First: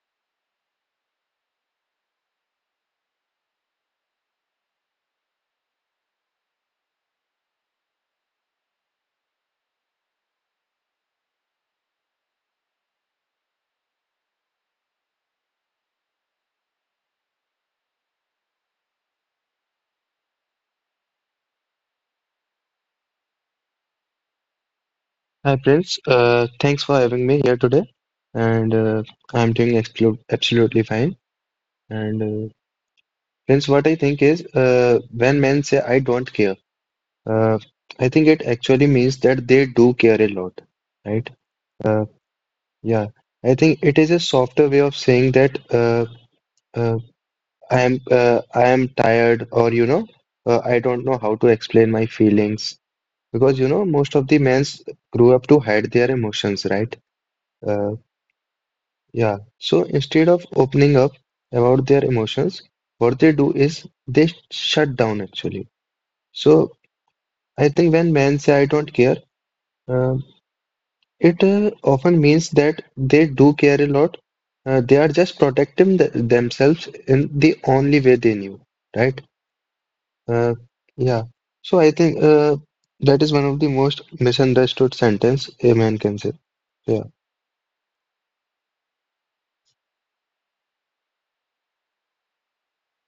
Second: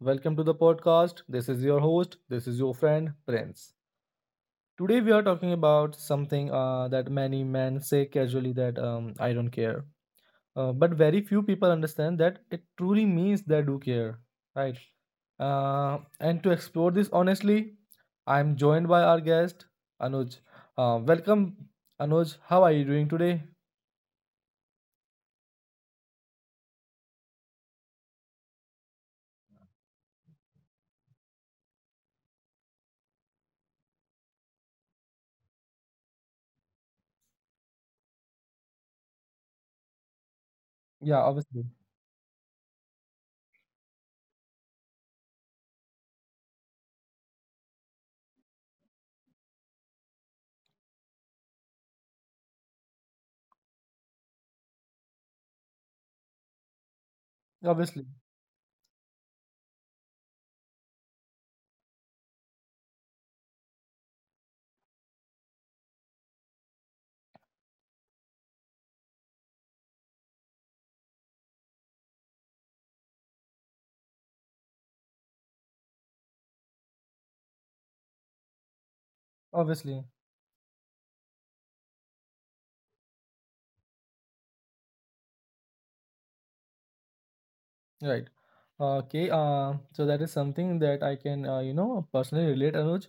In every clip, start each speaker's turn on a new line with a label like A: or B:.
A: welcome to the podcast. This is your host, this is your friend Prince. Today we are talking about something that many men say casually that I don't care. But very few people understand that it truly means they do care, right? And to explore this honestly, I'm joined by our guest, Anuj. Welcome, Anuj. How are you doing today?
B: Hi Prince, thanks for having me here today, and I'm doing absolutely fine. And Prince, what I think is, when men say I don't care. uh, I think it actually means that they do care a lot,
A: Yeah,
B: right?
A: obviously.
B: Uh, yeah, I think it is a softer way of saying that uh, I am tired, or I don't know how to explain my feelings because most of the men grew up to hide their emotions, right? Uh,
A: Obviously.
B: Yeah. So instead of opening up about their emotions, what they do is they shut down actually. So I think when men say I don't care, uh, it often means that they do care a lot. They are just protecting th themselves in the only way they knew, right?
A: Obviously.
B: Uh, yeah. So I think that is one of the most misunderstood sentence a man can say. Yeah.
A: Right. Okay. So that is something that I can, personally relate, Anuj.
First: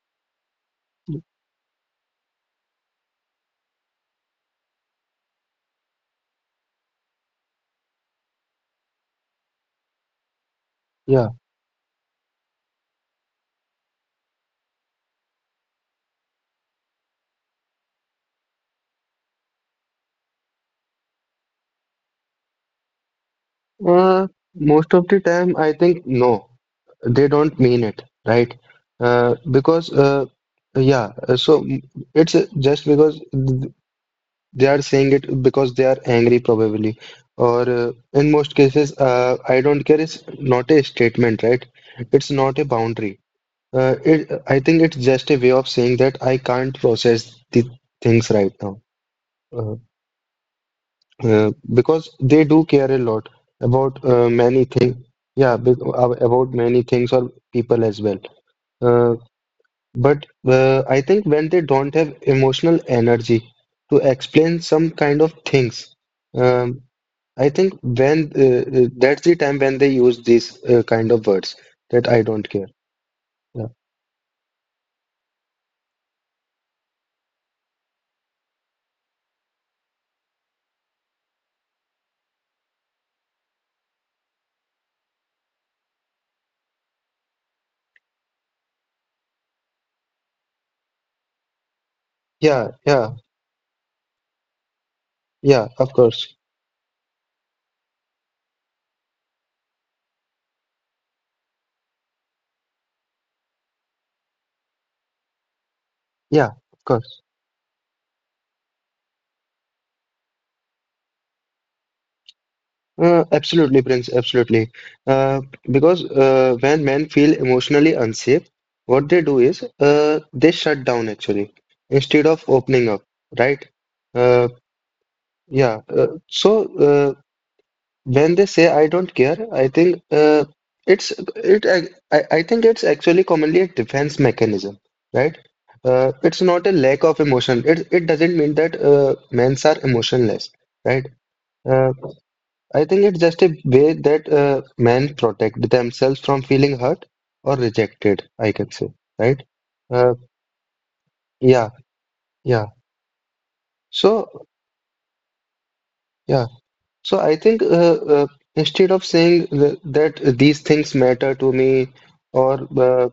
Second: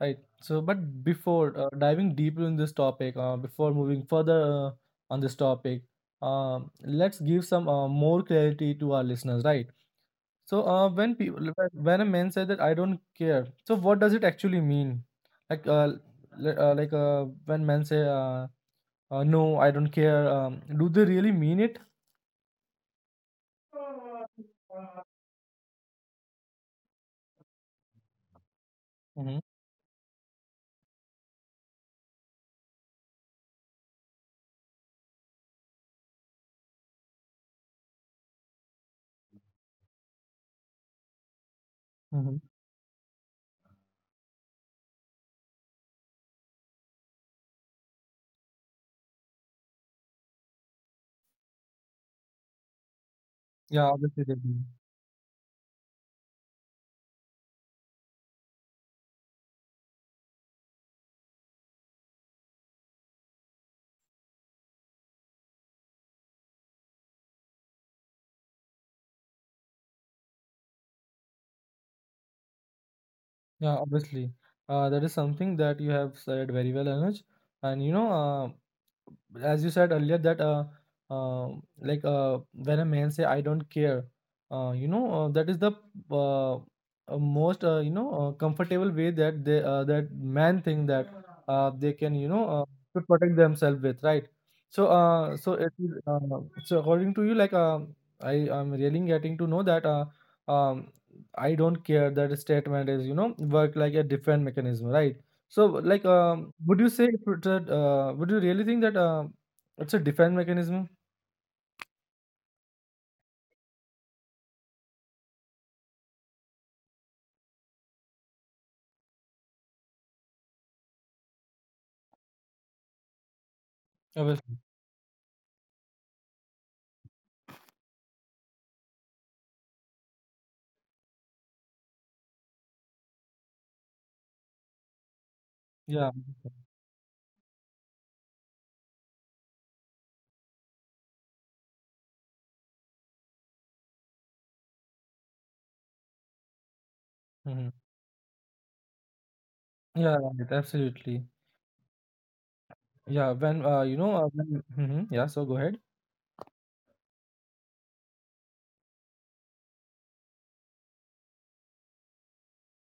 A: Right. So, but before diving deeper in this topic, before moving further on this topic, let's give some more clarity to our listeners, right? So, when
B: Yeah.
A: people, when a man says that I don't care, so what does it actually mean? Like, uh, like, when men say, no, I don't care, do they really mean it?
B: Uh, Most of the time, I think no, they don't mean it, right?
A: Mm-hmm.
B: Because yeah, uh, so mm, it's just because they are saying it because they are angry probably, or in most cases, I don't care is not a statement, right? It's
A: Mm-hmm.
B: not a boundary. I think it's just a way of saying that I can't process the things right now. Uh, because they do care a lot
A: Yeah,
B: about
A: obviously they do.
B: many things. Yeah, about many things or people as well. Uh, But I think when they don't have emotional energy to explain some kind of things, um, I think when that's the time when they use these kind of words that I don't care. Yeah,
A: Yeah, obviously. That is something that you have said very well, Anuj. And as you said earlier that uh like uh when a man say I don't care, that is the, most comfortable way that they, that man think that, they can,
B: yeah, yeah,
A: to protect themselves with, right. So uh
B: yeah,
A: so it
B: of
A: is,
B: course.
A: so according to you, like, I am really getting to know that, um I don't care, that statement is, work like a defense mechanism, right? So, like,
B: Yeah, of
A: would you
B: course.
A: say if it's a, would you really think that it's a defense mechanism?
B: Absolutely, Prince, absolutely. Uh, because when men feel emotionally unsafe, what they do is they shut down actually instead of opening up, right? Uh,
A: Obviously.
B: yeah. When they say I don't care, I think it's it I think it's actually commonly a defense mechanism, right?
A: Yeah.
B: It's not a lack of emotion. It doesn't mean that men are emotionless, right? Uh, I think it's just a way that men protect themselves from feeling hurt or
A: hmm
B: rejected, I can say, right? Uh,
A: Yeah, right, absolutely.
B: yeah, yeah.
A: Yeah, when you
B: So
A: know, when, yeah, so go ahead.
B: yeah, so I think instead of saying th that these things matter to me or uh,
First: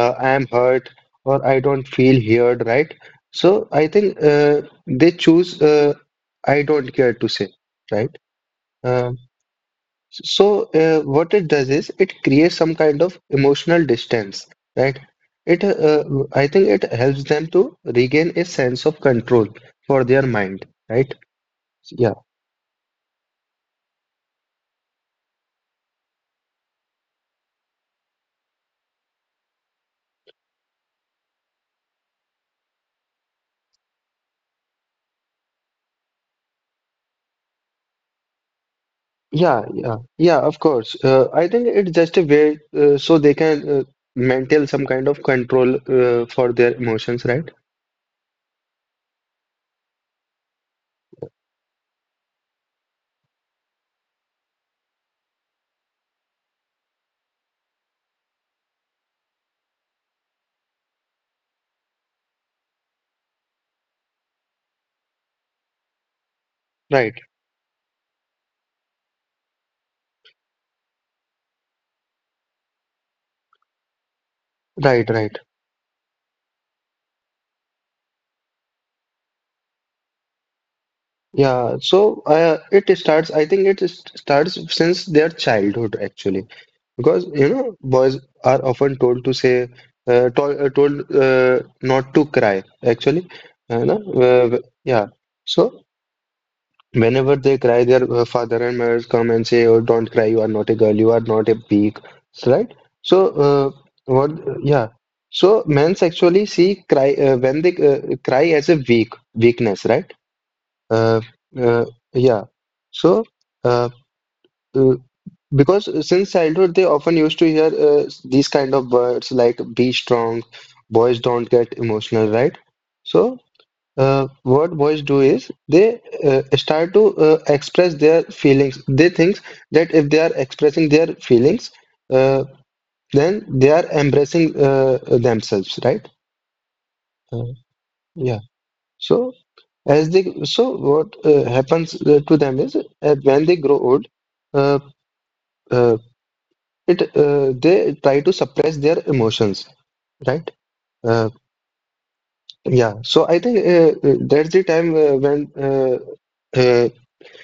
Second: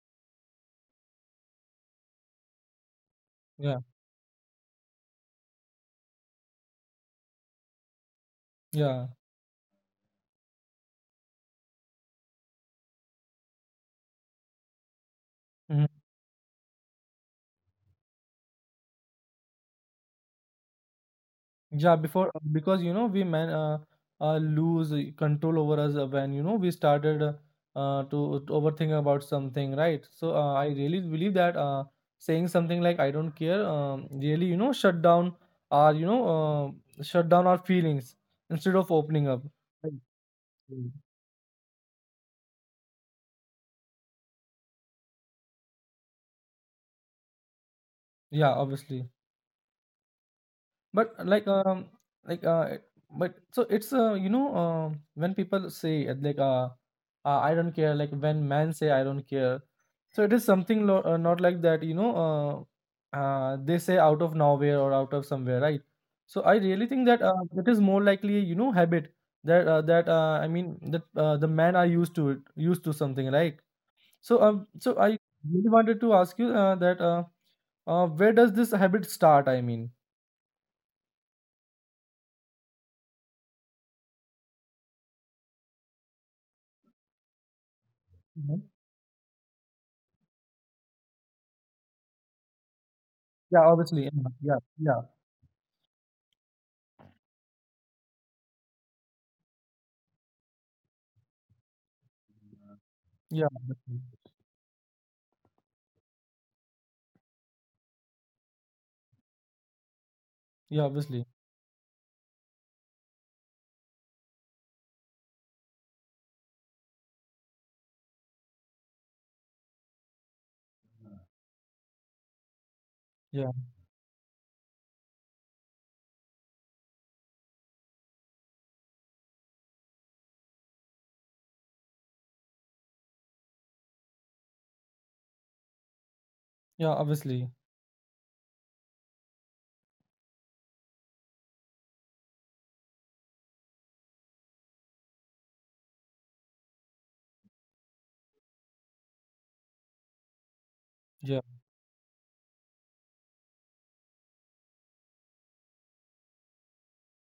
B: I am hurt or I don't feel heard, right? So
A: Yeah,
B: I think they choose I don't care to say, right?
A: yeah.
B: Um, what it does is it creates some kind of emotional distance, right? It I think it helps them to regain a sense of control for their mind, right?
A: Yeah,
B: Yeah,
A: before, because you know we men, lose control over us when you know we started to overthink about something, right? So I really believe that saying something like "I don't care" really, you know, shut down our feelings instead of opening up.
B: yeah,
A: Right.
B: yeah, yeah. Of
A: Mm.
B: course, I think it's just a way so they can maintain some kind of control for their emotions, right?
A: Yeah, obviously, but like, like it- but so it's, when people say, I don't care, like when men say, I don't care. So it is something not like that. They say out of nowhere or out of somewhere, right? So I really think
B: Right.
A: that it is more likely, habit that, I mean that the men are used to it, used to something like. So so I
B: Right, right.
A: really wanted to ask you, that where does this habit start? I mean,
B: Yeah, so it starts, I think starts since their childhood actually. Because, you know, boys
A: Mhm.
B: are often told not to cry actually.
A: Yeah, obviously, yeah, yeah, yeah,
B: Yeah. So whenever they cry, their father and mothers come and say, "Oh, don't cry, you are not a girl, you are not a pig," right? So,
A: yeah, obviously.
B: what, yeah. So men actually see cry when they cry as a weakness, right?
A: Yeah, yeah,
B: Uh,
A: obviously,
B: uh, yeah. So, uh, uh, because since childhood, they often used to hear these kind of words like "be strong," "boys don't get emotional," right? So,
A: yeah,
B: what boys do is they start to express their feelings. They think that if they are expressing their feelings, uh, then they are embracing themselves, right?
A: yeah,
B: Uh,
A: obviously,
B: yeah. So. As they so what happens to them is when they grow old, uh, uh, it they try to suppress their emotions, right? Uh,
A: yeah.
B: yeah. So I think that's the time when uh,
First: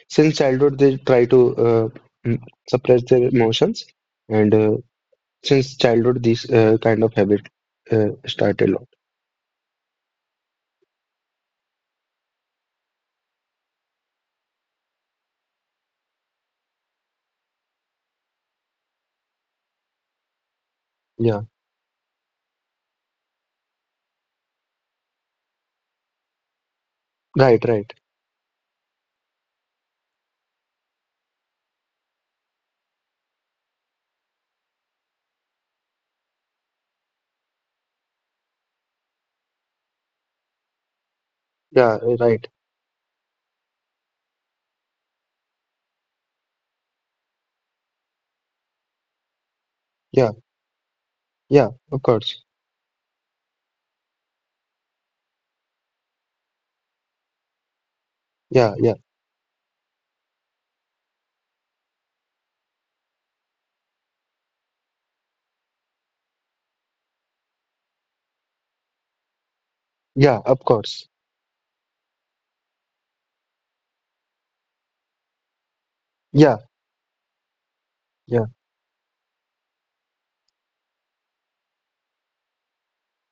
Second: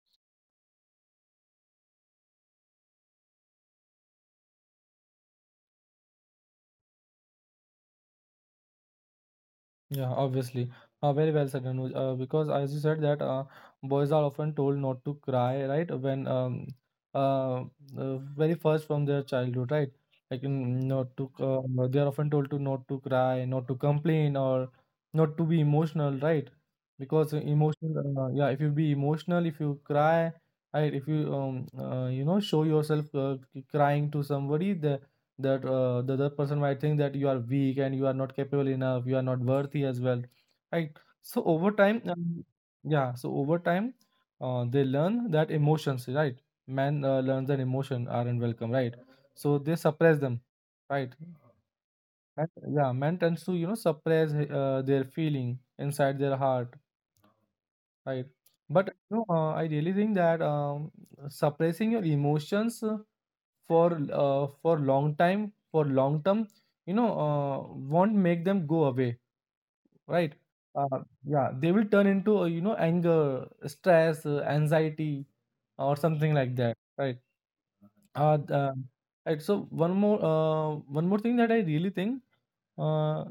B: since childhood they try to mm, suppress their emotions, and since childhood this kind of habit started a lot.
A: Yeah, obviously. Very well said, Anuj. Because as you said that boys are often told not to cry, right? When uh, very first from their childhood, right? Like, not to,
B: Yeah.
A: they are often told to not to cry, not to complain, or not to be emotional, right? Because
B: Right. Right.
A: emotional, yeah, if you be emotional, if you cry, right? If you, show yourself, crying to somebody, that the other person might think that you are weak and you are not capable enough, you are not worthy as well, right. So over
B: Yeah.
A: time,
B: Right.
A: yeah so over time they learn that emotions, right. Man learns that emotion are unwelcome, right. So they suppress
B: Yeah.
A: them, right.
B: Yeah. Of course.
A: And, yeah, man tends to, suppress their feeling inside their heart, right.
B: Yeah.
A: But
B: Yeah.
A: I really think that, suppressing your emotions for long time for long term, won't make them go away, right.
B: Yeah. Of
A: uh,
B: course.
A: yeah, they will turn into, anger, stress, anxiety or something like
B: Yeah.
A: that, right. uh,
B: Yeah.
A: the, and so one more, one more thing that I really think, uh,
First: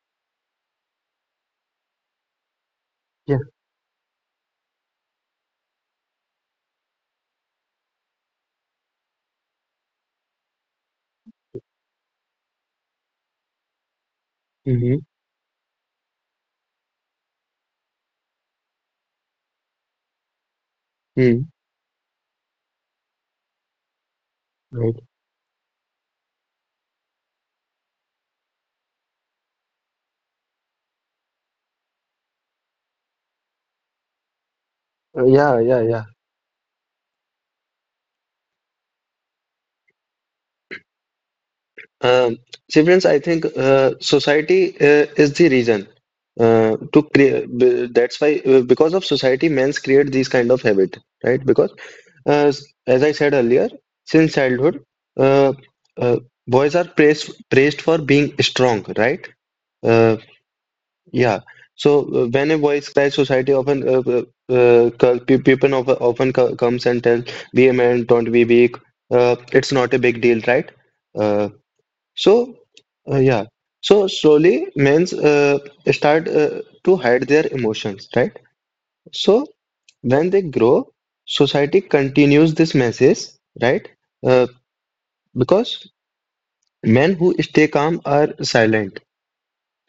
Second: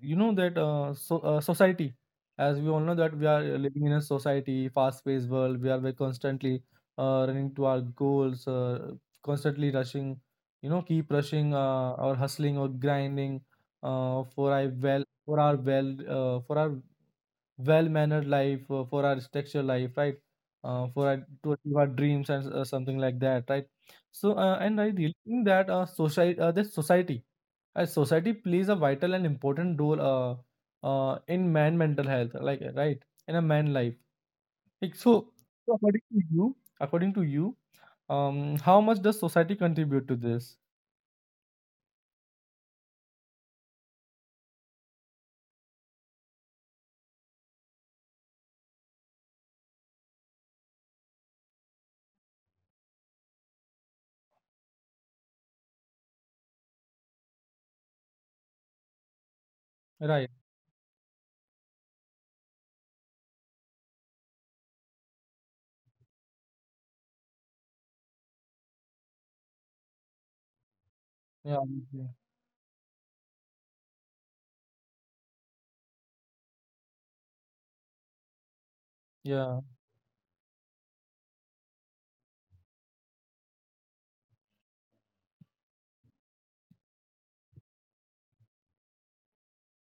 A: that society, as we all know that we
B: Yeah.
A: are living in a society, fast-paced world. We are very constantly running to our goals, constantly rushing, you know, keep rushing or hustling or grinding,
B: Mm-hmm.
A: for our well-mannered life, for our structured life, right? For our,
B: Mm,
A: to achieve our dreams and something like that, right? So, and I
B: right.
A: really think that, society, this society, as society plays a vital and important role, in man mental health, like right, in a man life. Like, so,
B: Yeah, yeah,
A: according
B: yeah.
A: to you, how much does society contribute to this?
B: Um, See, friends, I think society is the reason to create. That's why, because of society, men's create these kind of habit, right? Because as I said earlier, since childhood, uh, uh, boys are praised for being strong, right? Uh,
A: Right.
B: Yeah. So when a voice cries, society people comes and tell, "Be a man, don't be weak. It's not a big deal, right?" Uh,
A: Yeah.
B: so yeah. So slowly, men's start to hide their emotions, right? So
A: Yeah.
B: when they grow, society continues this message, right? Uh, because men who stay calm are silent.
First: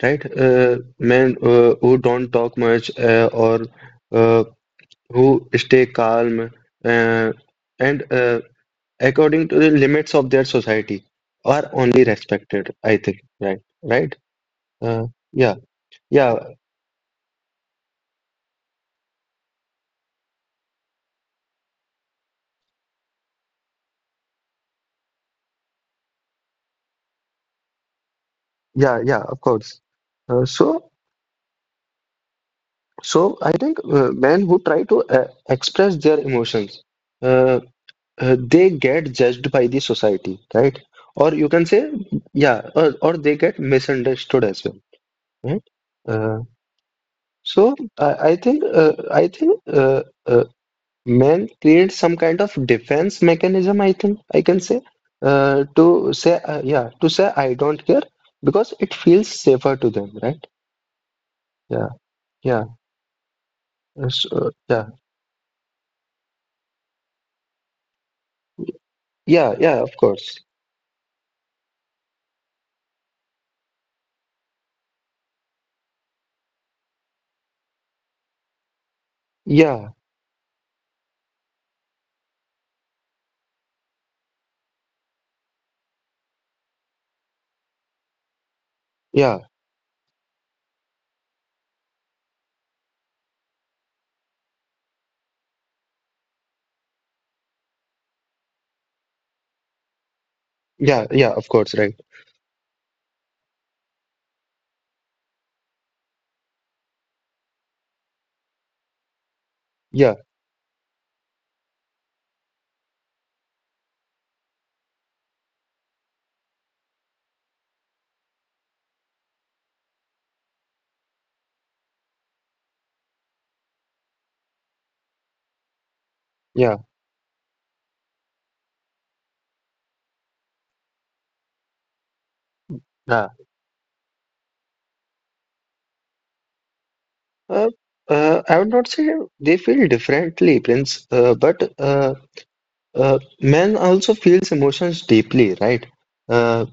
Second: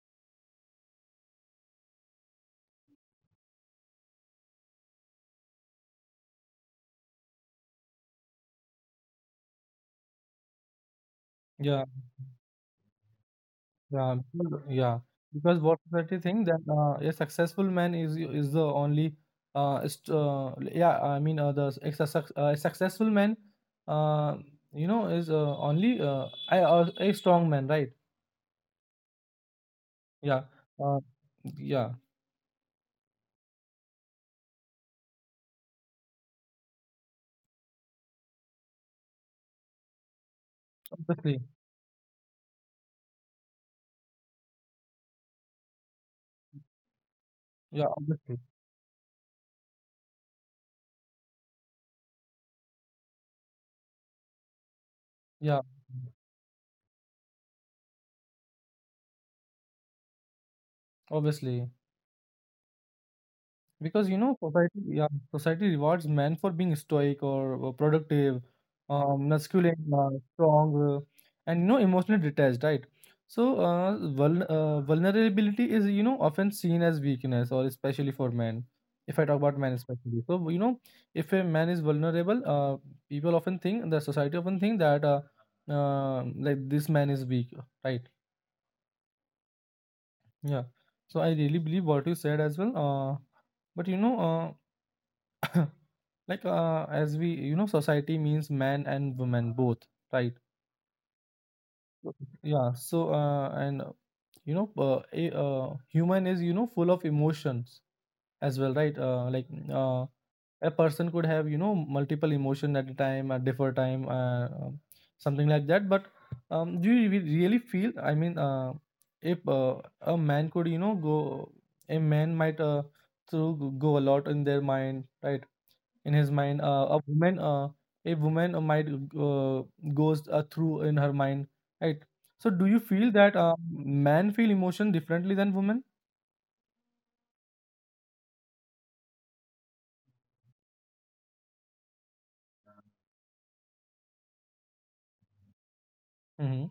B: Right? Men who don't talk much or uh, who stay calm uh, and according to the limits of their society are
A: Yeah.
B: only respected, I think, right? Right?
A: Yeah.
B: Yeah,
A: Because what society
B: yeah,
A: think that a successful man is the only, st yeah I mean the ex suc- a successful man, uh you know is only a, a strong man, right.
B: yeah, yeah, of course.
A: Yeah.
B: So,
A: uh, yeah,
B: I think men who try to express their emotions, uh, they get judged by the society, right? Or
A: obviously.
B: you can say, yeah, or they get misunderstood as well, right? Uh, so
A: Yeah,
B: I
A: obviously.
B: think man creates some kind of defense mechanism. I think I can say
A: Yeah,
B: to say I don't care because it feels safer to them, right?
A: obviously.
B: Yeah, yeah,
A: Because
B: uh,
A: you know,
B: so,
A: society,
B: uh,
A: rewards men for being stoic or, productive,
B: yeah, yeah, yeah.
A: masculine,
B: Of course,
A: strong, and emotionally detached, right? So, vulnerability is, often seen as weakness, or especially for men. If I talk about men
B: yeah,
A: especially, so, if a man is vulnerable, people often think the society often think that, like this man is weak, right?
B: yeah,
A: Yeah. So I really believe what you said as well. But you know. Like as we, society means man and woman both, right.
B: yeah, yeah. Of course, right?
A: Yeah, so and a, human is, full of emotions as well, right. Like uh,
B: Yeah,
A: a person could have, multiple emotion at a time at different time, something like that, but do you really feel, I mean, if a man could, go, a man might, through go a lot in their mind, right. In his mind,
B: yeah,
A: a woman might uh, goes through in her mind, right. So do you feel
B: yeah.
A: that men feel emotion differently than women?
B: Uh, I would not say they feel differently, Prince, but men also feels emotions deeply, right? Uh,
A: Mm-hmm.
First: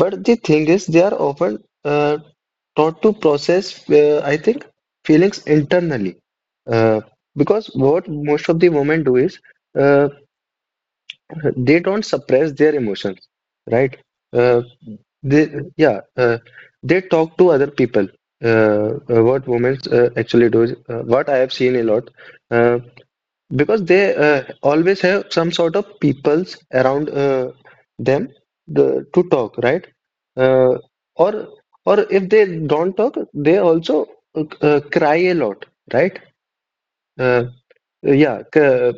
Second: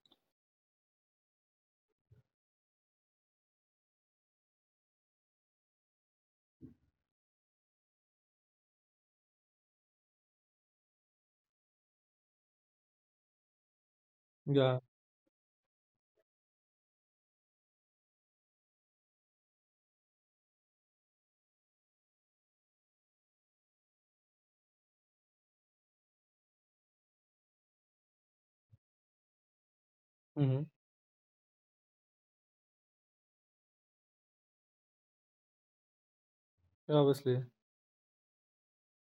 B: but the thing is, they are often taught to process, I think, feelings internally. Uh, because what most of the women do is uh, they don't suppress their emotions, right? Uh,
A: Yeah.
B: they, yeah, they talk to other people. What women actually do is, what I have seen a lot. uh, because they always have some sort of peoples around them to talk, right?
A: Mm-hmm.
B: uh, or if they don't talk they also cry a lot, right?
A: Yeah, obviously.
B: uh,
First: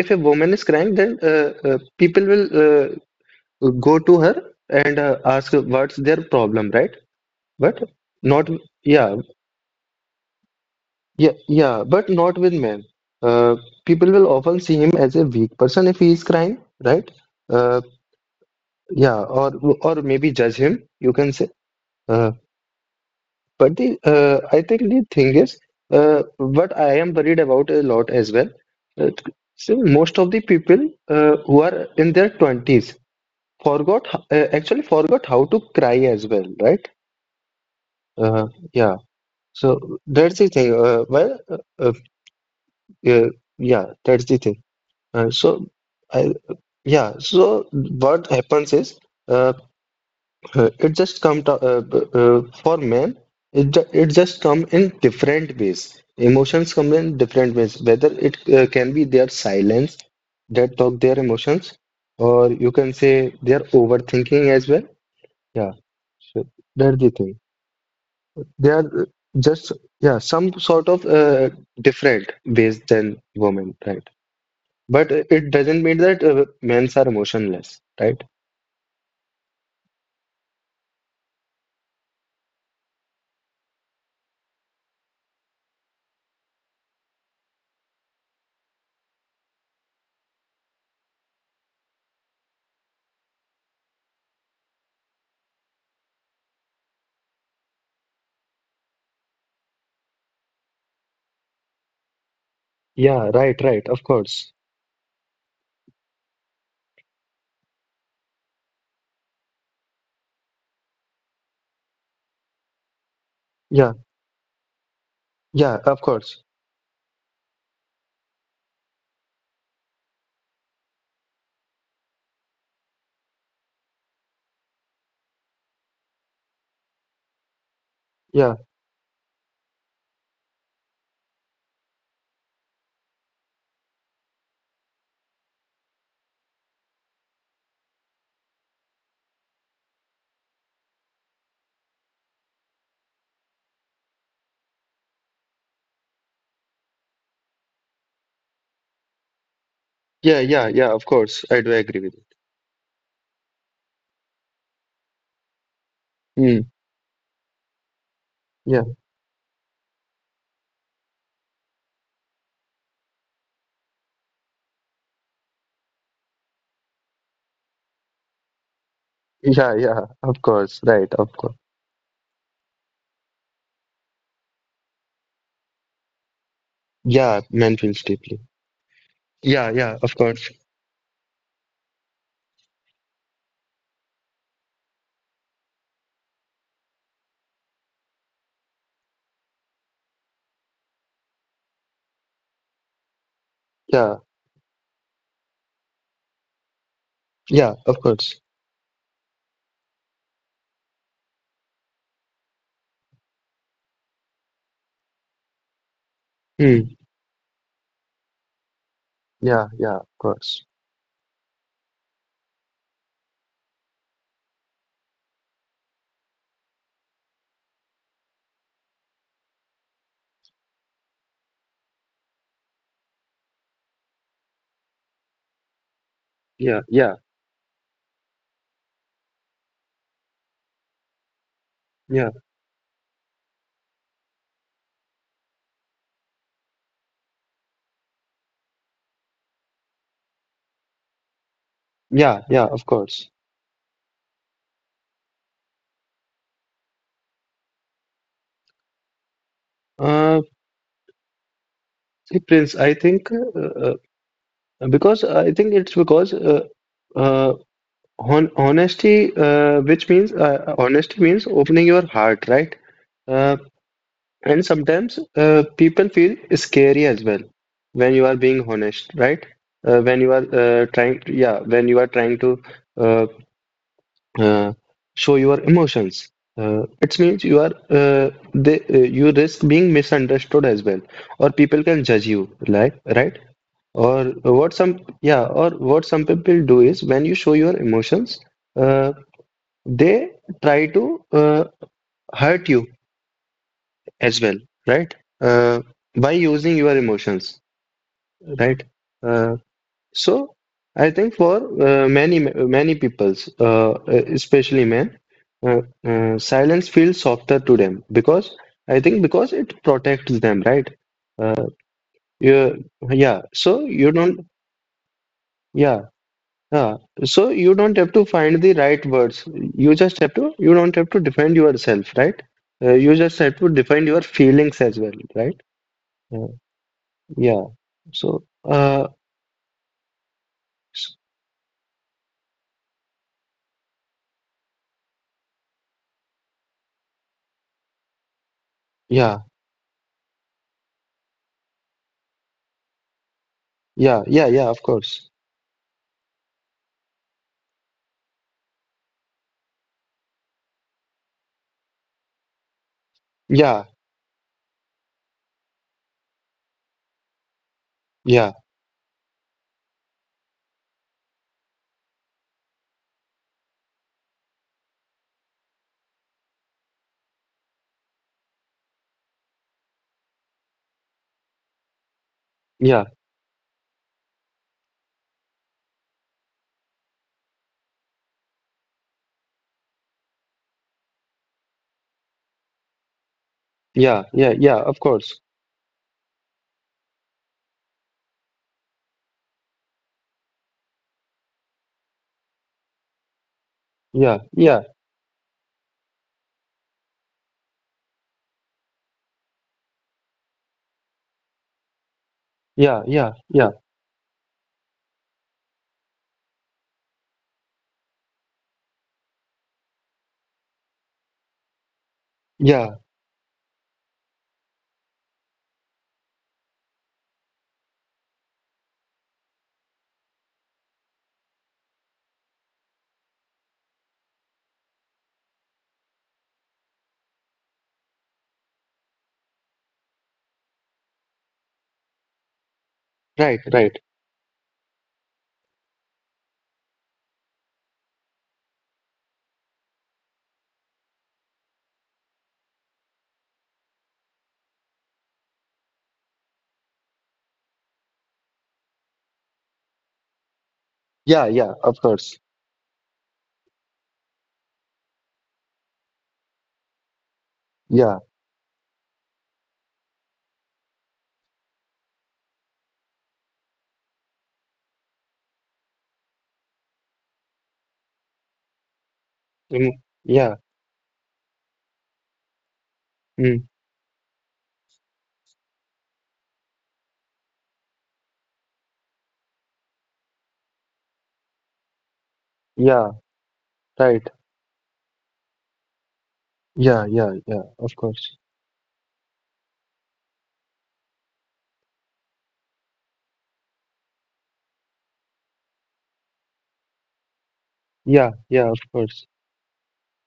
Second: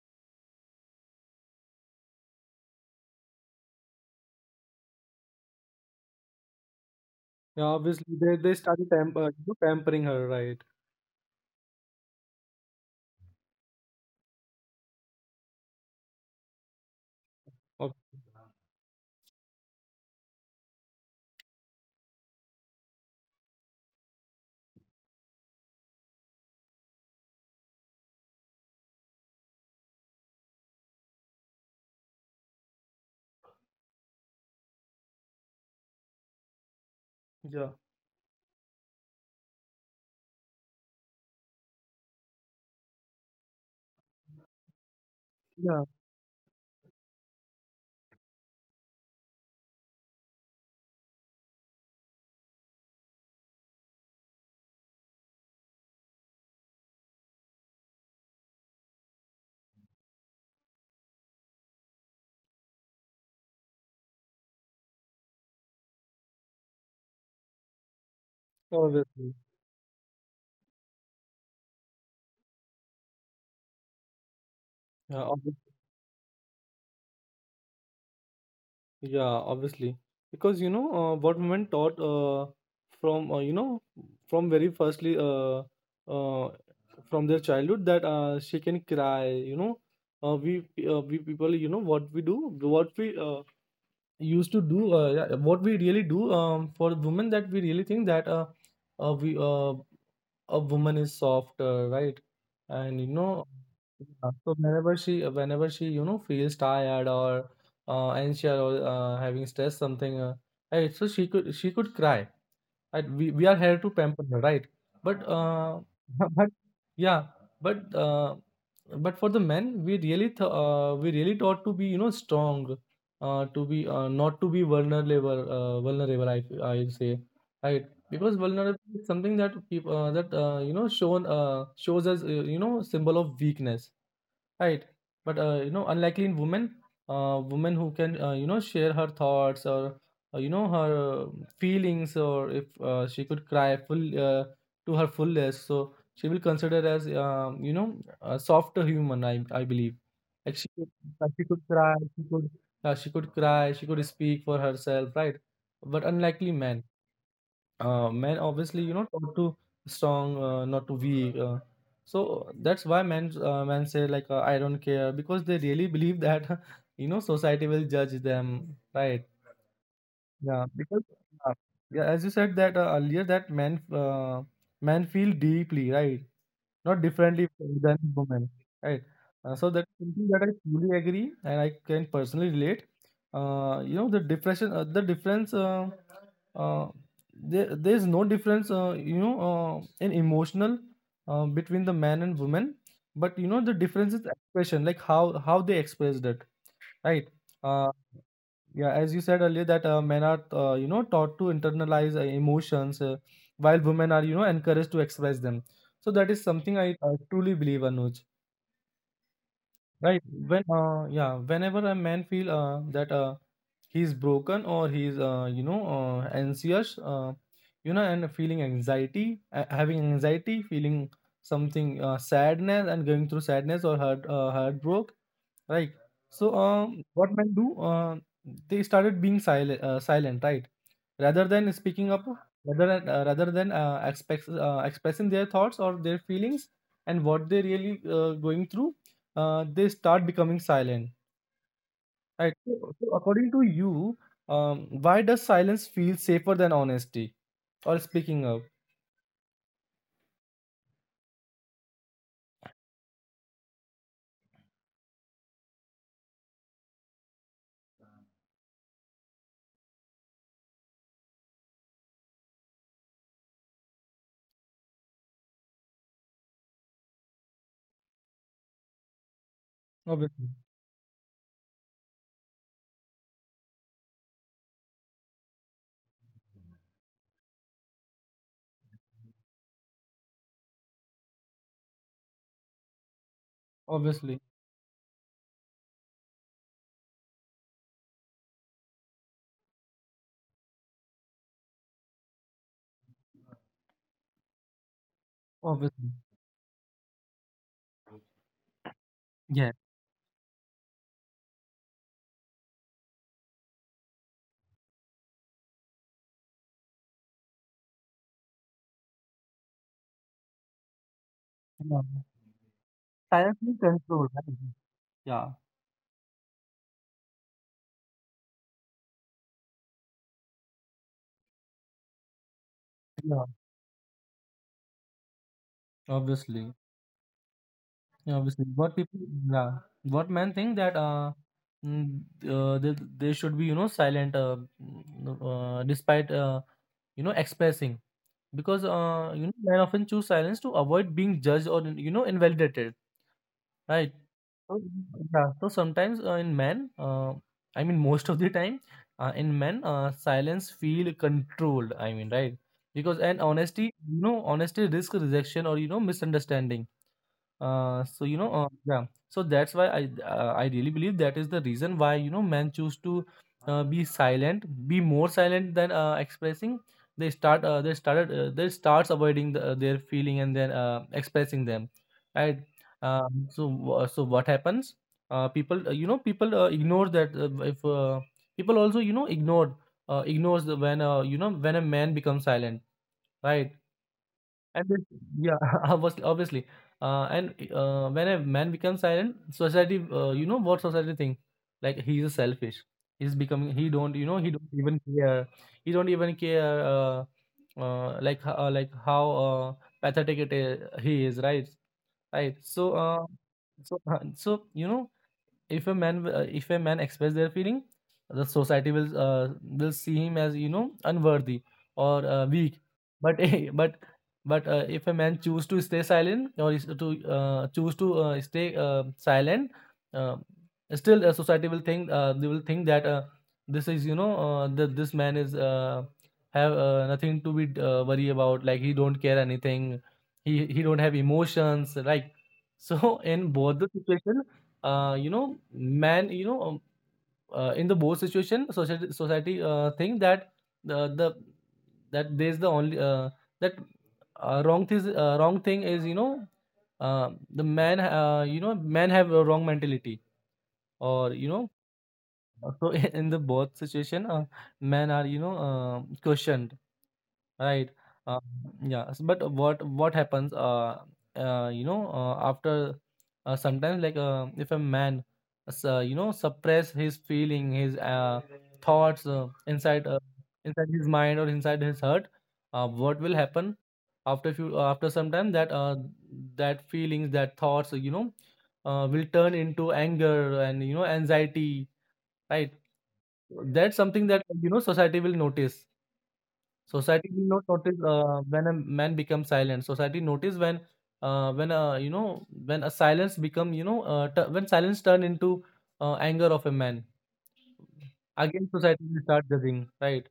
B: if a woman is crying then people will go to her and ask what's their problem, right?
A: Yeah,
B: but
A: obviously they
B: not
A: they started
B: yeah
A: pampering her, right?
B: Yeah, yeah, but not with men. Uh, People will often see him as a weak person if he is crying, right? Uh,
A: Ob-
B: yeah, or maybe judge him, you can say. Uh, but the I think the thing is, what I am worried about a lot as well. Uh, so most of the people who are in their twenties actually forgot how to cry as well, right?
A: yeah,
B: Yeah. So that's the thing. Well, uh, uh, yeah, that's the thing. Uh, so,
A: yeah,
B: I, yeah, so what happens is uh, it just come to, for men, it just come in different ways. Emotions come in different ways, whether it can be their silence that talk their emotions, or you can say their overthinking as well. Yeah, so that's the thing. They are
A: obviously.
B: just, yeah, some sort of different ways than women, right? But
A: Yeah,
B: it
A: obviously.
B: doesn't mean that men's are emotionless, right?
A: Yeah, obviously. Because, what women taught from you know, from very firstly, uh, from their childhood, that she can cry. Uh, we we people, what we do, what we used to do, yeah, what we really do, for women, that we really think that, we, a woman is softer, right? And
B: Yeah, right, right, of
A: yeah,
B: course.
A: so whenever she, feels tired or anxious or having stress, something, right? So she could cry, and we are here to
B: Yeah,
A: pamper her, right? But
B: yeah,
A: uh,
B: of course.
A: but yeah, but uh, but for the men, we really taught to be, strong, to be not to be vulnerable, vulnerable. I say, right? Because
B: Yeah,
A: vulnerability is something that people, that shown shows as, you know, symbol of weakness. Right. But unlikely in women, women who can you know, share her thoughts or you know, her feelings, or if she could cry full, to her fullest, so she will consider as, you know, a softer human. I believe.
B: yeah,
A: Like
B: yeah,
A: she
B: yeah,
A: could,
B: of
A: uh,
B: course.
A: she
B: I
A: could
B: do
A: cry.
B: agree with
A: She could cry. She could speak for herself. Right. But
B: you.
A: unlikely
B: Mm,
A: man men
B: yeah,
A: obviously, you know, taught to strong, not to weak, so that's why men say like, I don't care, because they really believe that you know society will judge them, right.
B: yeah, yeah, of
A: Yeah,
B: course,
A: because
B: right, of course.
A: uh, yeah, as you said that earlier, that men feel deeply, right. Not
B: Yeah,
A: differently
B: man
A: than
B: feels deeply.
A: women, right?
B: Yeah,
A: So that's
B: yeah, of
A: something that
B: course.
A: I truly agree and I can personally relate. You know, the depression, the difference, uh, there's no difference, you know, in emotional, between the man and woman, but you know, the difference
B: Yeah,
A: is expression, like how they expressed it, right?
B: yeah,
A: Uh,
B: of course.
A: yeah, as you said earlier, that men are, you know, taught to internalize emotions, while women are, you know, encouraged to express them. So that is something
B: Hmm.
A: I truly believe, Anuj.
B: Yeah, yeah, of
A: Right?
B: course.
A: Yeah, whenever a man feel that he's broken or anxious, and feeling anxiety, having anxiety, feeling something sadness, and going through sadness or heartbreak, right. so
B: Yeah,
A: um,
B: yeah,
A: what men do they started being silent, right, rather than speaking up,
B: yeah,
A: rather than expressing their thoughts or their feelings and what they really going through. They start becoming silent,
B: yeah,
A: right.
B: yeah, of
A: So
B: course.
A: according to you, why does silence feel safer than honesty or speaking up?
B: Uh, See, Prince, I think because I think it's because uh, honesty, which means honesty means opening your heart, right? Uh, and sometimes people feel scary as well when you are being honest, right? When you
A: Obviously.
B: are when you are trying to uh, uh, show your emotions, it means you risk being misunderstood as well, or people can judge you, like right? Or
A: Obviously.
B: or what some people do is when you show your emotions. uh, they try to hurt you as well, right? Uh,
A: Obviously.
B: by using your emotions, right? Uh,
A: Yeah,
B: so I think for many peoples, especially men, silence feels softer to them because I think because it protects them, right? Uh,
A: yeah.
B: yeah, yeah.
A: Silence means
B: So you
A: control,
B: don't.
A: right? Yeah.
B: Yeah. Yeah, so you don't have to find the right words. You don't have to defend yourself, right? You just
A: Yeah.
B: have to defend your feelings as well, right? Uh,
A: Obviously.
B: yeah.
A: Yeah,
B: So,
A: obviously. What people, yeah, what men think that
B: s-
A: mm, they should be, you know, silent, mm, despite expressing, because
B: yeah,
A: you know, men often choose silence to avoid being judged or, you know, invalidated, right?
B: yeah, yeah, yeah,
A: So
B: of course.
A: yeah, so sometimes in men, I mean most of the time, in men, silence feel controlled. I mean, right? Because, and
B: Yeah,
A: honesty, you know, honesty risk rejection or, you know, misunderstanding. So you know,
B: yeah,
A: that's why I really believe that is the reason why, you know, men choose to be silent, be more silent than expressing. They start they started they starts avoiding the, their feeling and then expressing them, right?
B: yeah,
A: So what happens? People you know, people ignore that if people also, you know, ignore ignores the, when you know, when a man becomes silent, right?
B: yeah, yeah, yeah,
A: And this,
B: of course.
A: yeah, obviously, obviously. And When a man becomes silent, society, you know, what society think? Like, he's selfish. He's becoming. He don't. You know.
B: Yeah,
A: He don't
B: yeah,
A: even care. He don't even care. Like how pathetic it is, he is. Right. Right. So.
B: yeah,
A: Uh,
B: yeah, yeah,
A: so. uh, so you know, if a man express their feeling, the society will see him as, you know, unworthy or weak,
B: yeah,
A: but but if a man choose to stay silent or is to choose to stay silent, uh, still the society will think they will think that this is, you know, that this man is have nothing to be worry about, like he don't care anything, he don't have emotions, like so in
B: right,
A: both the
B: right.
A: situation you know, man, you know, in the board situation, society think that the that there's the only that wrong thing is, you know, the man you know, men have a wrong mentality or, you
B: Yeah,
A: know,
B: yeah, of course.
A: so in the both situation men are, you know, questioned. Right.
B: Yeah,
A: Uh, But what happens? You know, after sometimes, like if a man, you know, suppress his feeling, his thoughts
B: mm,
A: inside
B: yeah,
A: inside his mind or inside his heart, what will
B: mm,
A: happen after few, after some time, that that feelings, that thoughts, you know, will turn into anger and, you know, anxiety. Right.
B: yeah,
A: That's
B: right.
A: something that, you know, society will notice.
B: Yeah,
A: Society
B: yeah,
A: will not
B: yeah, of
A: notice
B: course.
A: when a man becomes silent. Society notice when you know, when a silence become, you know, when silence turn into anger of a man.
B: Yeah,
A: Again,
B: yeah, of
A: society will
B: course.
A: start judging, right?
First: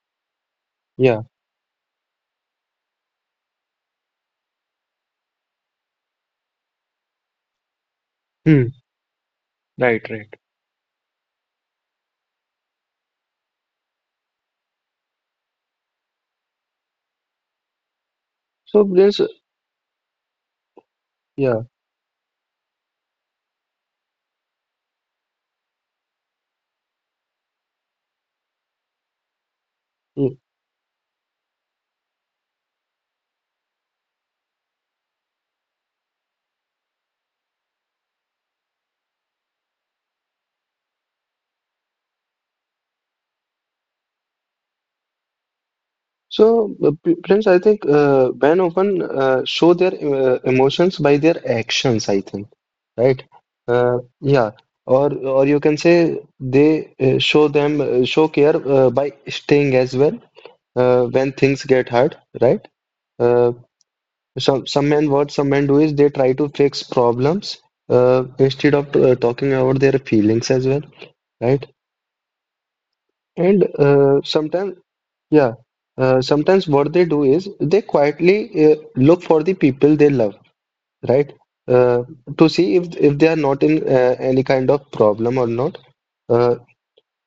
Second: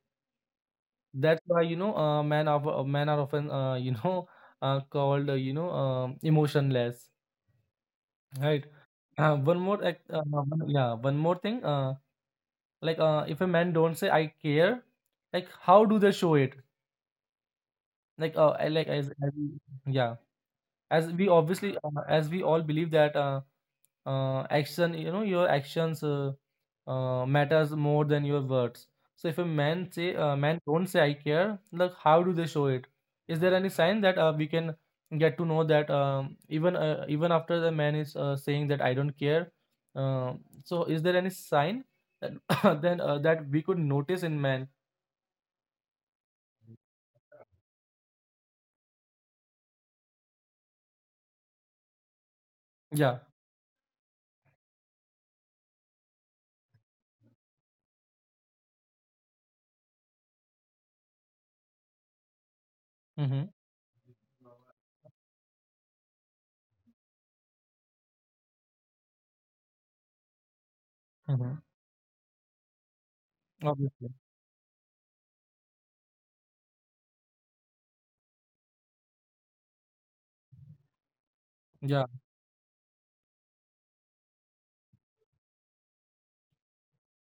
B: Yeah.
A: That's why, you know, men are often you know, called, you know, um, emotionless, right?
B: Hmm.
A: One more act,
B: Right, right.
A: one, yeah, One more thing. If a man don't say I care, like how do they show it? Like I
B: So
A: like as,
B: there's
A: as yeah, as we
B: Yeah.
A: obviously as we all believe that action, you know, your actions matters more than your words. So if a man say
B: Mm.
A: man don't say I care, like how do they show it? Is there any sign that we can get to know that, even even after the man is saying that I don't care, uh, so is there any sign that then that we could notice in man?
B: So, Prince, I think men often show their emotions by their actions. I think, right?
A: Yeah.
B: Yeah. Or you can say they show care by staying as well, when things get hard, right?
A: Mm-hmm.
B: Uh, some men do is they try to fix problems, instead of talking about their feelings as well,
A: Mm-hmm.
B: right? And
A: Obviously.
B: sometimes. Yeah. Sometimes what they do is they quietly look for the people they love, right? Uh,
A: Yeah.
B: to see if they are not in any kind of problem or not. Uh,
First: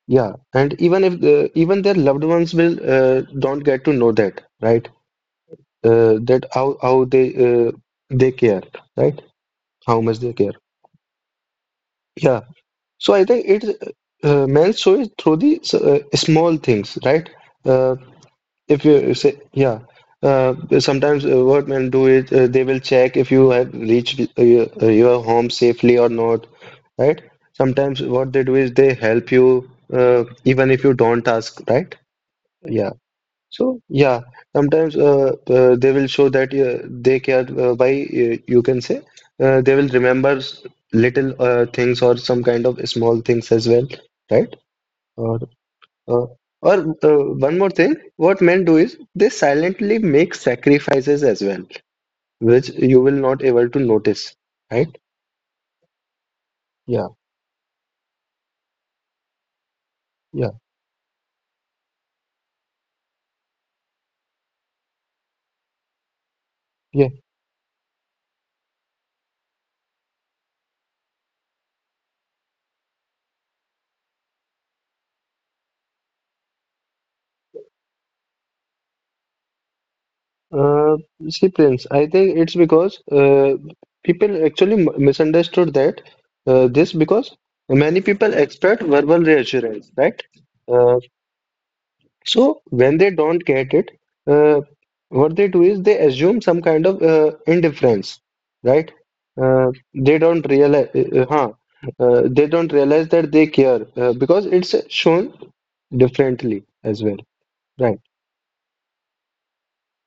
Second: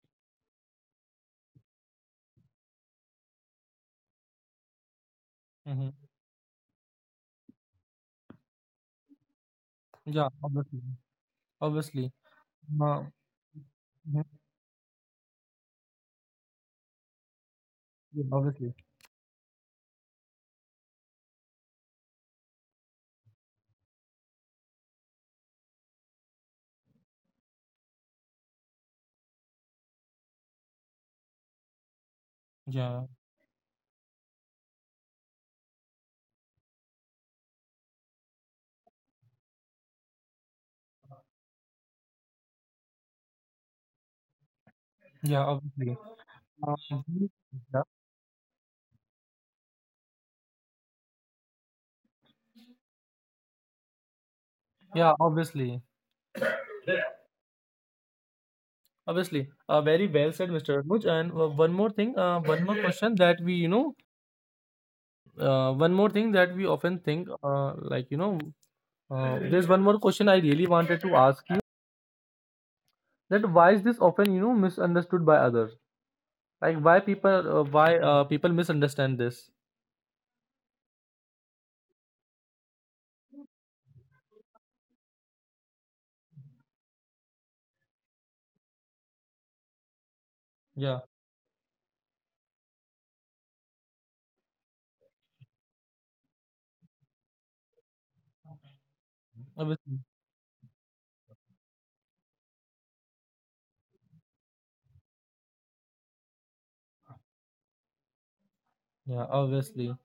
B: yeah, and even if even their loved ones will, don't get to know that, right?
A: Mm-hmm.
B: That how they care, right? How much
A: Yeah.
B: they care.
A: Obviously. Obviously.
B: Yeah.
A: Wow.
B: So I think it
A: Mhm.
B: men show it through the small things, right? Uh,
A: Yeah, obviously.
B: If you say, Yeah, sometimes what men do is they will check if you have reached your home safely or not, right? Sometimes what they do is they help you, even if you don't ask, right? Yeah.
A: Yeah,
B: So, yeah, sometimes they will show that they care by, you can say, they will remember little things or some kind of small things as well, right? Or
A: yeah, obviously.
B: uh,
A: Um,
B: or one more
A: yeah,
B: thing, what men do is they silently make sacrifices as well, which you will not able to notice, right?
A: yeah, obviously.
B: Yeah,
A: Obviously. Very well said,
B: yeah,
A: Mr. Arbuj. And one more thing, one more question that we, you know, one more thing that we often
B: yeah.
A: think, like, you know, there's one more question I really wanted to ask you, that why is this often, you know, misunderstood by others? Like, why people misunderstand this?
B: Uh, See, Prince, I think it's because people actually misunderstood that, this because many people expect verbal reassurance, right? Uh,
A: Yeah,
B: So when they don't get it, uh, what they do is they assume some kind of indifference, right? Uh,
A: obviously.
B: they don't realize, uh, huh, they don't realize that they care, because it's shown differently as well, right?
A: Yeah, obviously,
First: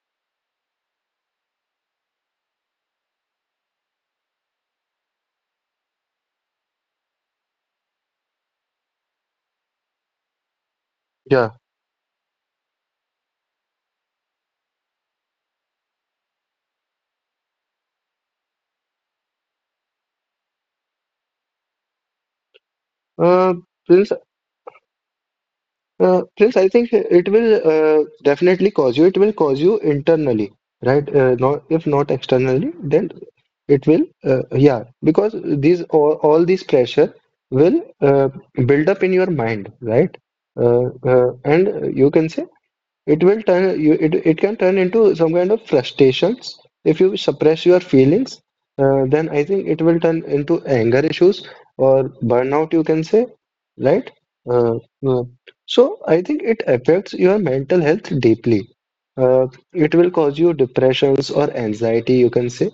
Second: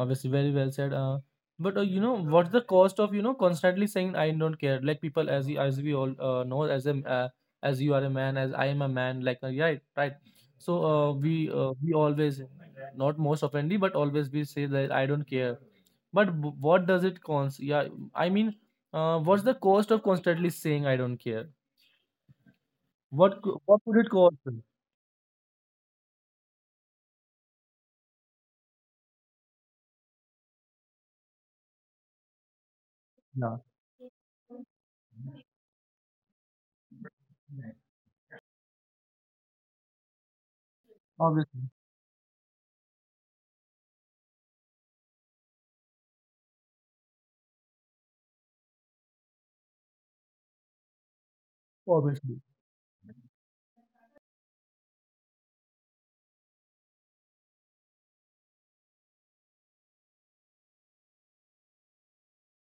A: obviously, very well said. But You know, what's the cost of, you know, constantly saying I don't care? Like people, as we all know, as you are a man, as I am a man. Like right, right. So
B: Yeah.
A: we always, not most oftenly, but always we say that I don't care. But what does it cost? Yeah, I mean, what's the cost of constantly saying I don't care?
B: Uh,
A: What would it
B: Prince,
A: cost?
B: Prince, I think it will definitely cause you. It will cause you internally, right? Not if not externally, then
A: Yeah,
B: it will. Yeah, because all these pressure will build up in your mind, right?
A: obviously,
B: And you can say it will turn you it, it can turn into some kind of frustrations if you suppress your feelings. Then I think it will turn into anger issues or
A: obviously.
B: burnout, you can say, right. uh, uh, so I think it affects your mental health deeply. uh, it will cause you depressions or anxiety, you can say.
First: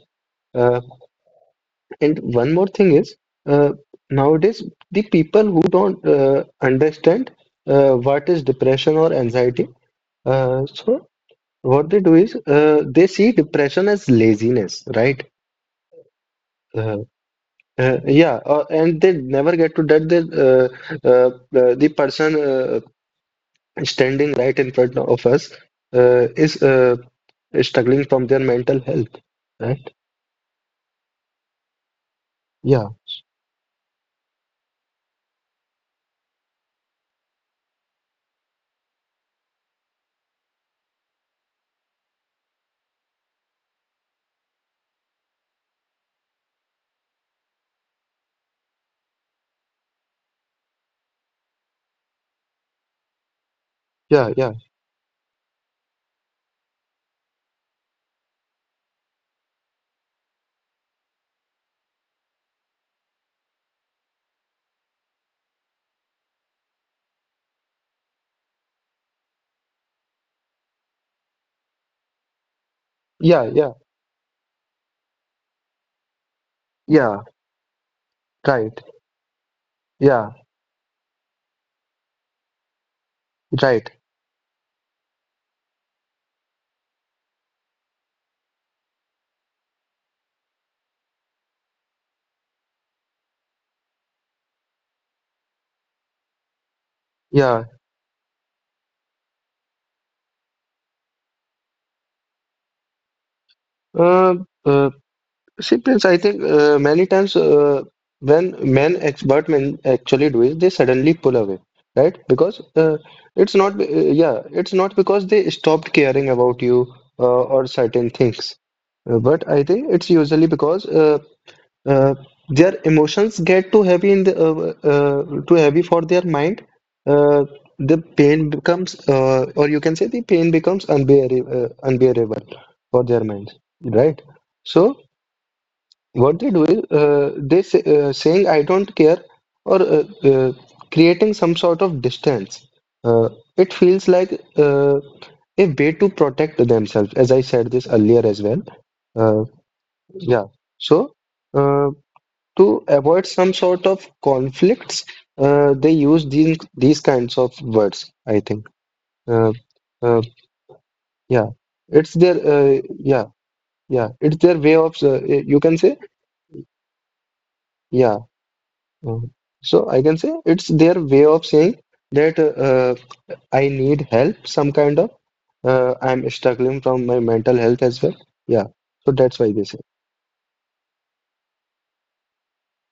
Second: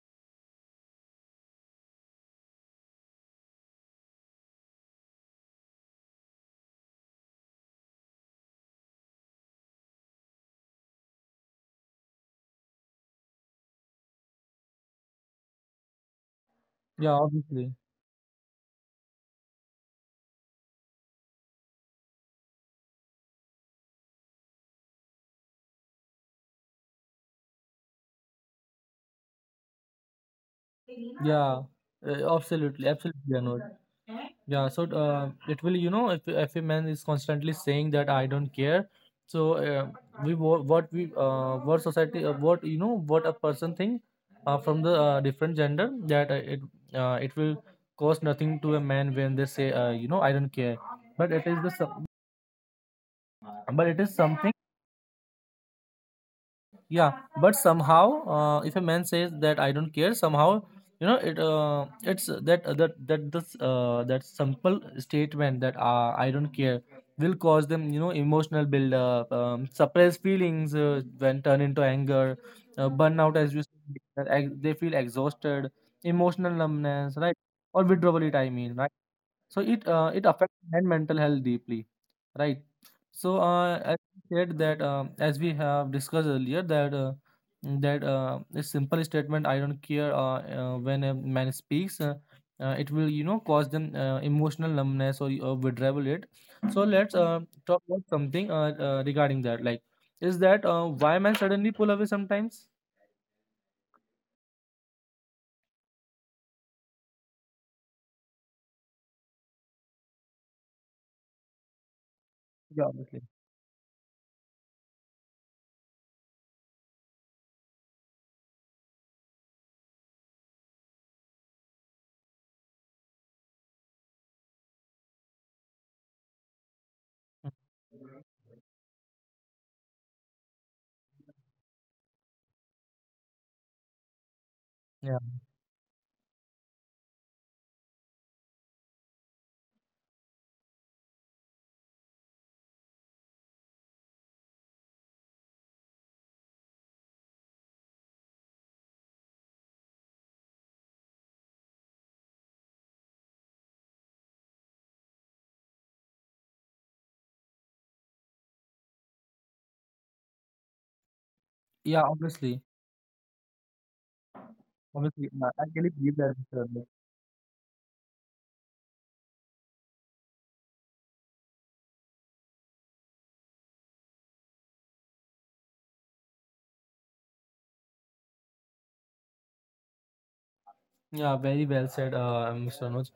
B: uh, and one more thing is, uh, nowadays the people who don't understand what is depression or anxiety. So what they do is, they see depression as laziness, right? Uh,
A: Yeah, obviously.
B: yeah, and they never get to that. Uh, the person standing right in front of us is struggling from their mental health, right?
A: Yeah, absolutely,
B: Yeah,
A: absolutely, Anur. Yeah, so it will, you know, if a man is constantly saying that I don't care, so we wo- what we what society what, you know, what a person think from the different gender, that it will cost nothing to a man when they say, you know, I don't care, but it is the but it is
B: yeah,
A: something.
B: yeah,
A: Yeah, but somehow if a man says that I don't care, somehow, you know, it's that that this that simple statement that I don't care will cause them, you know, emotional build up, suppressed feelings when turn into anger, burnout,
B: yeah,
A: as you
B: yeah,
A: said, that they feel exhausted, emotional numbness,
B: yeah,
A: right, or withdrawal, it, I mean,
B: right,
A: right. So it it
B: yeah,
A: affects and mental health deeply, right? So
B: right,
A: as we said that, as we have discussed earlier, that a simple statement I don't care, when a man speaks, it will, you know, cause them emotional numbness or withdrawal rate. So let's
B: yeah.
A: talk about something regarding that. Like, is that why men suddenly pull away sometimes?
B: Um, Uh, See, Prince, I think many times when expert men actually do it, they suddenly pull away, right? Because
A: Yeah, obviously.
B: it's not, be- yeah, it's not because they stopped caring about you, uh, or certain things. But I think it's usually because uh, their emotions get too heavy for their mind. Uh,
A: Hmm.
B: or you can say, the pain becomes unbearable for their minds, right? So
A: Yeah,
B: what they do is, saying I don't care, or creating some sort of distance. Uh, it feels like a way to protect themselves, as I said this earlier as well. Uh, yeah. So, uh, to avoid some sort of conflicts, they use these kinds of words, I think. Uh, uh, yeah.
A: yeah,
B: It's their
A: obviously,
B: Yeah, yeah. It's their way of,
A: obviously. I
B: you
A: really
B: can say.
A: believe that, Mr. Abhay.
B: Yeah. Mm. So I can say it's their way of saying that, I need help. Some kind of, I'm struggling from my mental health as well. Yeah, so that's why they say.
A: Yeah, very well said, Mr. Anuj.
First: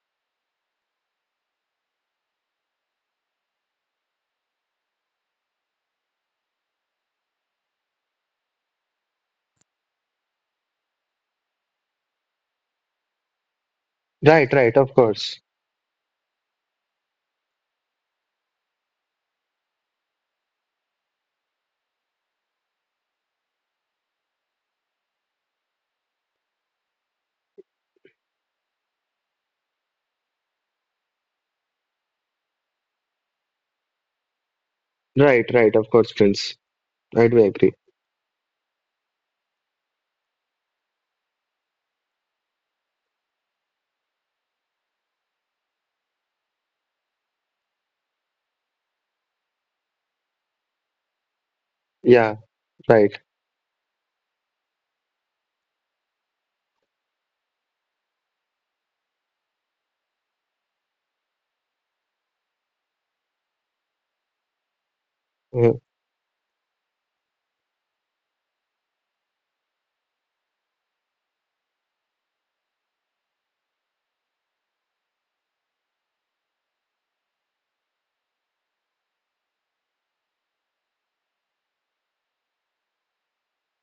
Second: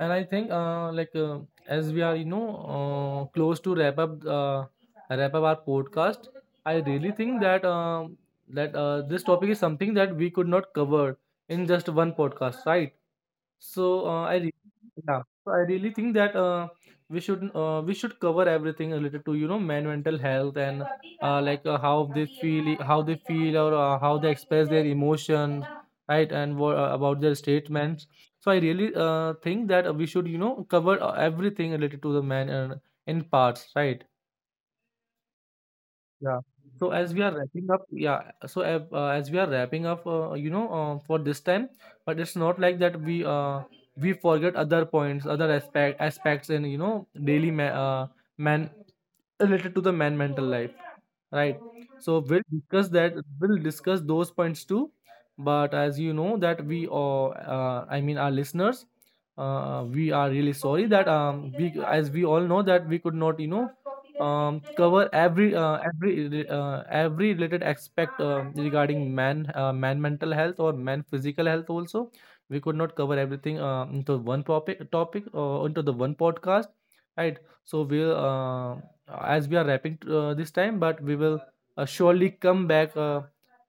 A: And I think, like, as we are, you know, close to wrap up, our podcast, I really think that, that this topic is something that we could not cover in just one podcast, right? So
B: Right, right, of
A: yeah,
B: course.
A: so I really think that we should cover everything related to, you know, man mental health, and like how they feel, or how they express their emotion, right, and what, about their statements. So I really think that we should, you know, cover everything related to the man, and in parts, right?
B: Right, right, of course, Prince.
A: Yeah, so
B: I
A: as we
B: do
A: are
B: agree.
A: wrapping up, yeah, so as we are wrapping up, you know, for this time, but it's not like that we forget other points, other aspect aspects in, you know, man related to the man mental life, right? So
B: Yeah,
A: we'll discuss
B: right.
A: that, we'll discuss those points too. But as you know that we are I mean, our listeners, we are really sorry that, um, we, as we all know that, we could not, you know, um, cover every
B: Uh,
A: every related aspect regarding man, man mental health or man physical health also. We could not cover everything into one topic or into the one podcast, right? So we'll as we are wrapping this time, but we will surely come back,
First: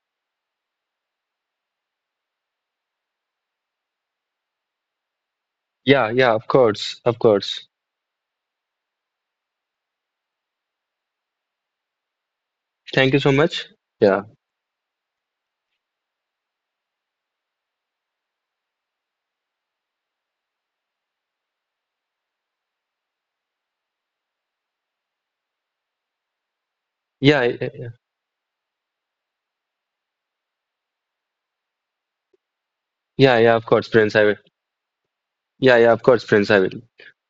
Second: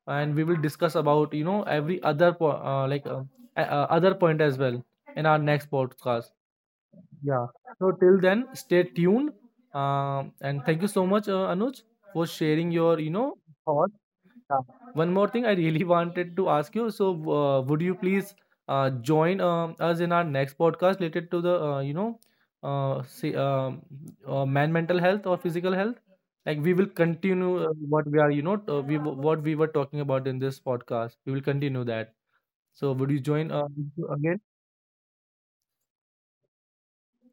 A: and we will discuss about, you know, every other like, other point as well in our next
B: yeah,
A: podcast.
B: yeah, of course, of
A: Yeah,
B: course.
A: so till then, stay tuned, and thank you so much, Anuj, for sharing your, you
B: Thank you
A: know,
B: so much.
A: thoughts.
B: Yeah,
A: Yeah. One more thing I really wanted to ask you. So, would you please join, us in our next podcast related to the, you know, say, man mental health or physical health? Like we will continue
B: yeah,
A: what we are, you know, we what we were talking about in this podcast. We will continue that. So, would you
B: yeah,
A: join
B: yeah, of course, Prince, I will.
A: again?
B: Yeah, yeah, of course, Prince, I will.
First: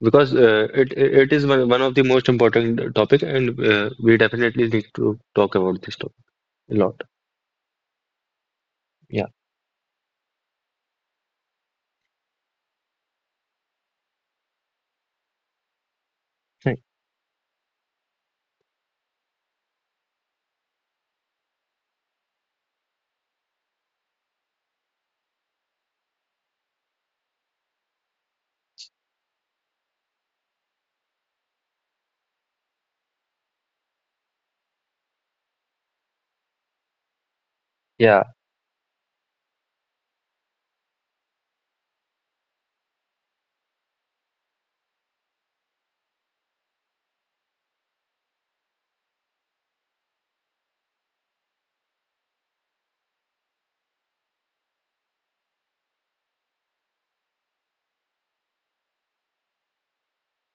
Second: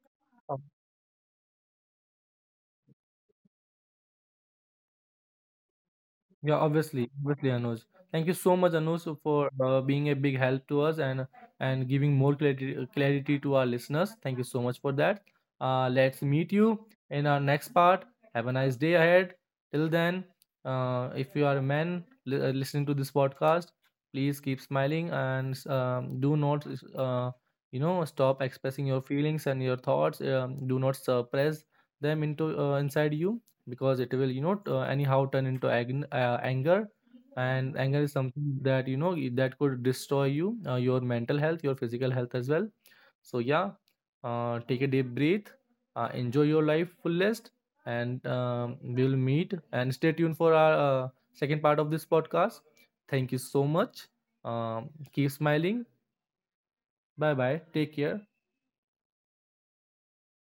B: Because it is one of the most important topic, and we definitely need to talk about this topic
A: Yeah,
B: a lot.
A: obviously, obviously, Anuj. Thank you so much, Anuj,
B: Yeah,
A: for being a big help to us, and giving more clarity to our listeners. Thank you so much for that. Let's meet you
B: thank-
A: in our next part. Have a nice day ahead. Till then, if you are a man, listening to this podcast, please keep smiling and, do not, uh, you know, stop expressing your feelings and your thoughts. Do not suppress them into inside you, because it will, you know, anyhow turn into anger, and anger is
B: yeah.
A: something that, you know, that could destroy you, your mental health, your physical health as well. So yeah, take a deep breath, enjoy your life fullest, and, we will meet, and stay tuned for our uh, second part of this podcast. Thank you so much, keep smiling, bye bye, take care.